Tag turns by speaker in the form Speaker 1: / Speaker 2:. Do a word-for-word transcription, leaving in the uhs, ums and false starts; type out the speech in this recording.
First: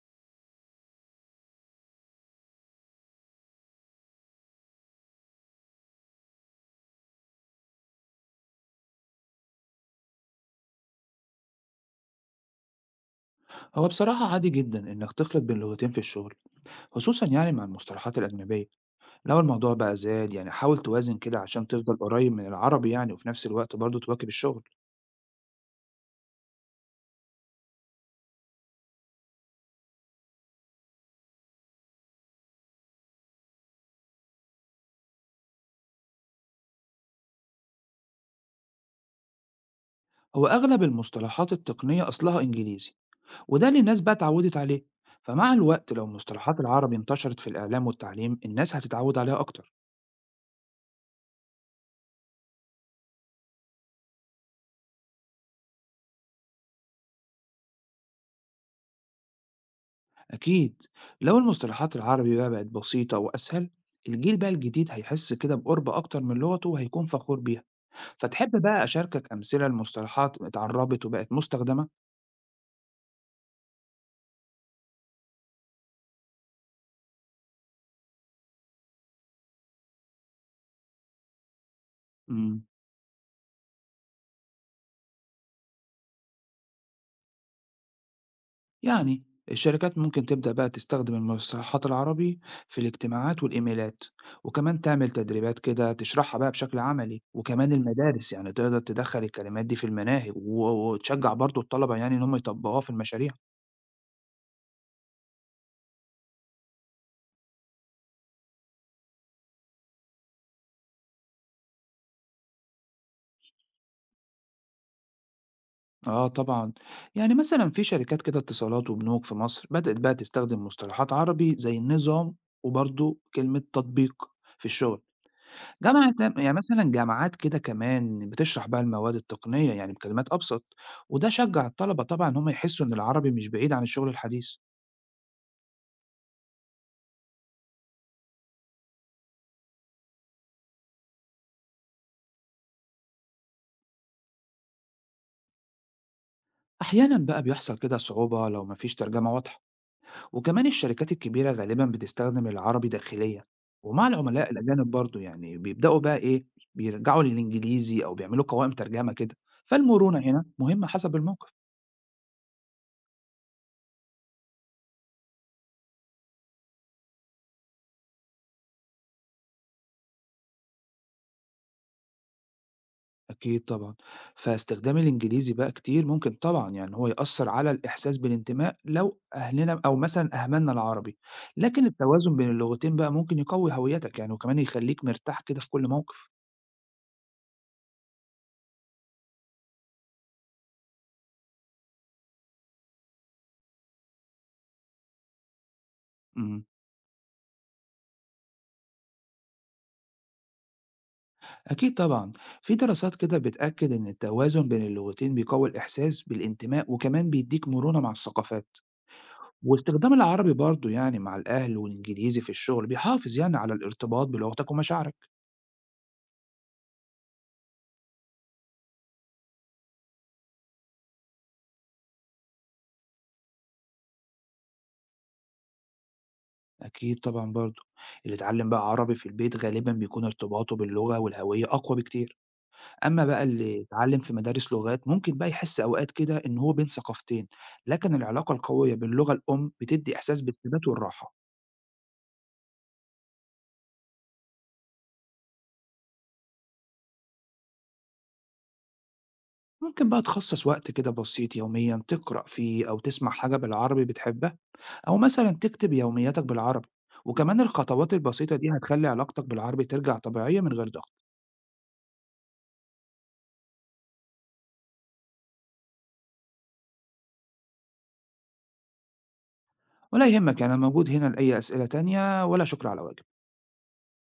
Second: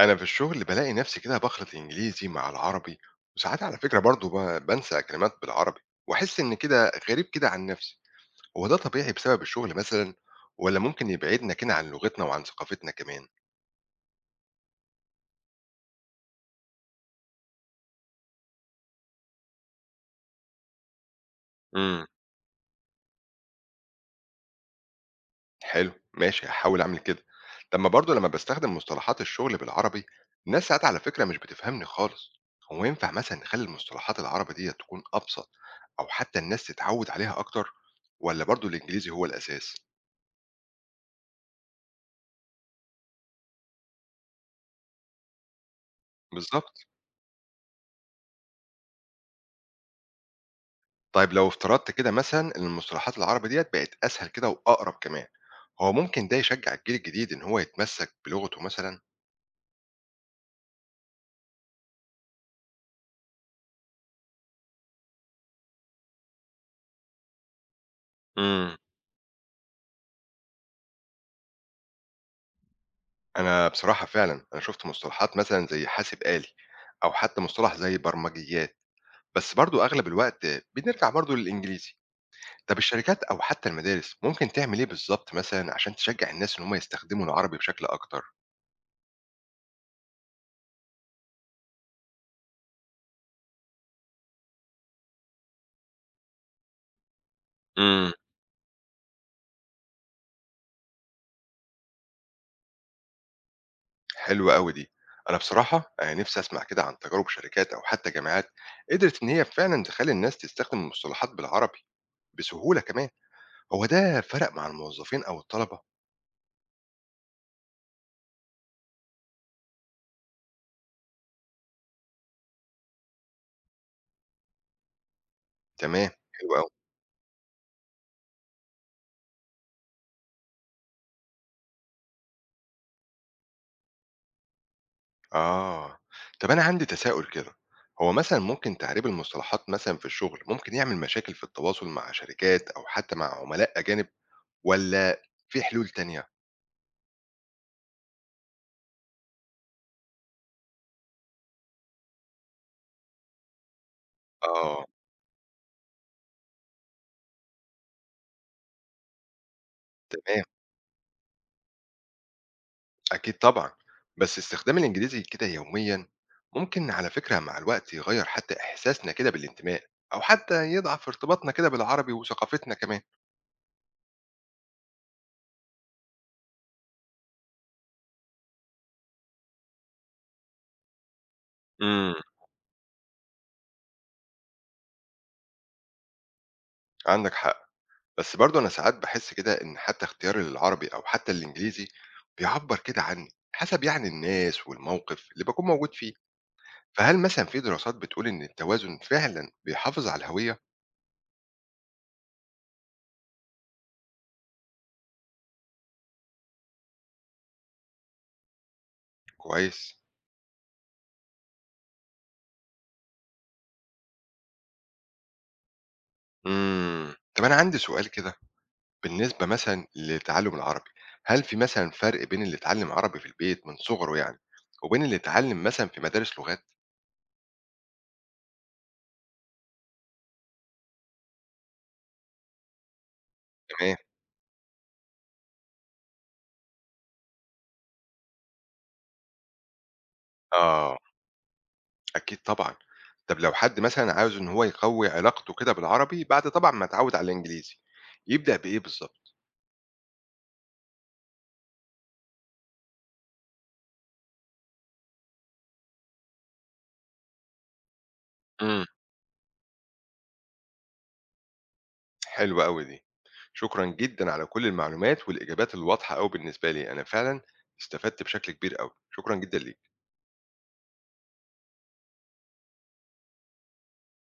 Speaker 1: أنا في الشغل بالاقي نفسي كده بخلط الإنجليزي مع العربي، وساعات على فكرة برضه ب- بنسى كلمات بالعربي، وأحس إن كده غريب كده عن نفسي. هو ده طبيعي بسبب الشغل مثلا، ولا ممكن يبعدنا كده عن لغتنا وعن ثقافتنا كمان؟
Speaker 2: هو بصراحة عادي جدا إنك تخلط بين لغتين في الشغل، خصوصا يعني مع المصطلحات الأجنبية. لو الموضوع بقى زاد، يعني حاول توازن كده عشان تفضل
Speaker 1: امم
Speaker 2: قريب من العربي، يعني وفي نفس الوقت برضه تواكب الشغل.
Speaker 1: حلو ماشي، هحاول أعمل كده. طب ما برضه لما بستخدم مصطلحات الشغل بالعربي، الناس ساعات على فكرة مش بتفهمني خالص. هو ينفع مثلا نخلي المصطلحات العربي دي تكون أبسط، أو حتى الناس تتعود عليها أكتر، ولا برضه الإنجليزي هو الأساس؟
Speaker 2: هو أغلب المصطلحات التقنية أصلها إنجليزي، وده اللي الناس بقى اتعودت عليه. فمع الوقت لو مصطلحات
Speaker 1: بالظبط.
Speaker 2: العربي انتشرت في الإعلام والتعليم، الناس هتتعود عليها أكتر.
Speaker 1: طيب لو افترضت كده مثلا إن المصطلحات العربي ديّة بقت أسهل كده وأقرب كمان، هو ممكن ده يشجّع الجيل الجديد إن هو يتمسّك بلغته مثلًا؟
Speaker 2: أكيد، لو المصطلحات العربي بقى بقت بسيطة وأسهل، الجيل بقى الجديد هيحس كده بقرب أكتر من لغته وهيكون فخور بيها. فتحب
Speaker 1: إمم.
Speaker 2: بقى أشاركك أمثلة لمصطلحات اتعرّبت وبقت مستخدمة؟
Speaker 1: أنا بصراحة فعلًا، أنا شُفت مصطلحات مثلًا زي حاسب آلي أو حتى مصطلح زي برمجيات، بس برضه أغلب الوقت بنرجع برضه للإنجليزي.
Speaker 2: إمم،
Speaker 1: طب الشركات أو حتى المدارس ممكن تعمل إيه بالضبط مثلًا عشان تشجّع الناس إن هم يستخدموا العربي بشكل أكتر؟
Speaker 2: يعني الشركات ممكن تبدأ بقى تستخدم المصطلحات العربي في الاجتماعات والإيميلات، وكمان تعمل تدريبات كده تشرحها بقى بشكل عملي، وكمان
Speaker 1: إمم.
Speaker 2: المدارس يعني تقدر تدخّل الكلمات دي في المناهج، و وتشجّع برضه الطلبة يعني إن هم يطبّقوها في المشاريع.
Speaker 1: حلوة أوي دي. أنا بصراحة آآ نِفْسي أسمع كده عن تجارب شركات أو حتى جامعات قدرت إن هي فعلًا تخلّي الناس تستخدم المصطلحات بالعربي بسهولة كمان. هو ده فرق مع الموظفين أو الطلبة؟
Speaker 2: آه طبعًا، يعني مثلًا في شركات كده اتصالات وبنوك في مصر بدأت بقى تستخدم مصطلحات عربي زي النظام، وبرضه كلمة تطبيق في الشغل.
Speaker 1: تمام،
Speaker 2: جامعة،
Speaker 1: حلو
Speaker 2: يعني
Speaker 1: أوي.
Speaker 2: مثلًا جامعات كده كمان بتشرح بقى المواد التقنية يعني بكلمات أبسط، وده شجع الطلبة طبعًا إن هم يحسوا إن العربي مش بعيد عن الشغل الحديث.
Speaker 1: آه. طب أنا عندي تساؤل كده، هو مثلًا ممكن تعريب المصطلحات مثلًا في الشغل ممكن يعمل مشاكل في التواصل مع شركات أو حتى مع عملاء أجانب، والّا في حلول تانية؟
Speaker 2: أحيانًا بقى بيحصل كده صعوبة لو مفيش ترجمة واضحة، وكمان الشركات الكبيرة غالبًا بتستخدم العربي داخليًا، ومع العملاء
Speaker 1: آه،
Speaker 2: الأجانب برضه يعني بيبدأوا بقى إيه، بيرجعوا للإنجليزي أو بيعملوا قوائم ترجمة كده، فالمرونة
Speaker 1: تمام.
Speaker 2: هنا مهمة حسب الموقف.
Speaker 1: أكيد طبعًا، بس استخدام الإنجليزي كده يوميًا ممكن على فكرة مع الوقت يغيّر حتى إحساسنا كده بالانتماء، أو حتى يضعف ارتباطنا كده بالعربي وثقافتنا كمان.
Speaker 2: أكيد طبعًا، فاستخدام الإنجليزي بقى كتير ممكن طبعًا يعني إن هو يأثّر على الإحساس بالانتماء لو أهلنا أو مثلًا أهملنا العربي، لكن
Speaker 1: إمم.
Speaker 2: التوازن بين اللغتين بقى ممكن يقوي هويتك يعني، وكمان يخلّيك مرتاح كده في كل موقف.
Speaker 1: عندك حق، بس برضه أنا ساعات باحس كده إن حتى اختياري للعربي أو حتى الإنجليزي بيعبّر كده عني، حسب يعني الناس والموقف اللي باكون موجود فيه.
Speaker 2: إمم،
Speaker 1: فهل مثلًا في دراسات بتقول إن التوازن فعلًا بيحافظ على الهوية؟
Speaker 2: أكيد طبعًا، في دراسات كده بتأكد إن التوازن بين اللغتين بيقوي الإحساس بالانتماء وكمان بيدّيك مرونة مع الثقافات،
Speaker 1: كويس.
Speaker 2: واستخدام العربي برضه يعني مع الأهل والإنجليزي في الشغل بيحافظ يعني على الارتباط بلغتك ومشاعرك.
Speaker 1: إمم، طب أنا عندي سؤال كده. بالنسبة مثلًا لتعلُّم العربي، هل في مثلًا فرق بين اللي اتعلّم عربي في البيت من صُغره يعني، وبين اللي اتعلّم مثلًا في مدارس لغات؟
Speaker 2: أكيد طبعًا برضه. اللي اتعلّم بقى عربي في البيت غالبًا بيكون ارتباطه باللغة والهوية أقوى بكتير، أمّا بقى اللي
Speaker 1: تمام،
Speaker 2: اتعلّم في مدارس لغات ممكن بقى يحس أوقات كده إن هو بين ثقافتين، لكن العلاقة القوية باللغة الأم بتدّي إحساس بالثبات
Speaker 1: آه،
Speaker 2: والراحة.
Speaker 1: أكيد طبعًا. طَب لو حد مثلًا عاوز إن هو يقوّي علاقته كده بالعربي بعد طبعًا ما اتعوّد على الإنجليزي، يبدأ بإيه بالضبط؟
Speaker 2: ممكن بقى تخصّص وقت كده بسيط يوميًا تقرأ فيه أو تسمع حاجة بالعربي بتحبها، أو مثلًا تكتب يومياتك بالعربي، وكمان الخطوات البسيطة دي
Speaker 1: إمم،
Speaker 2: هتخلّي علاقتك بالعربي ترجع طبيعية من غير ضغط.
Speaker 1: حلوة أوي دي. شكرًا جدًا على كل المعلومات والإجابات الواضحة أوي بالنسبة لي، أنا فعلًا استفدت بشكل كبير أوي، شكرًا جدًا ليك.
Speaker 2: ولا يهمك، أنا موجود هنا لأي أسئلة تانية، ولا شكر على واجب.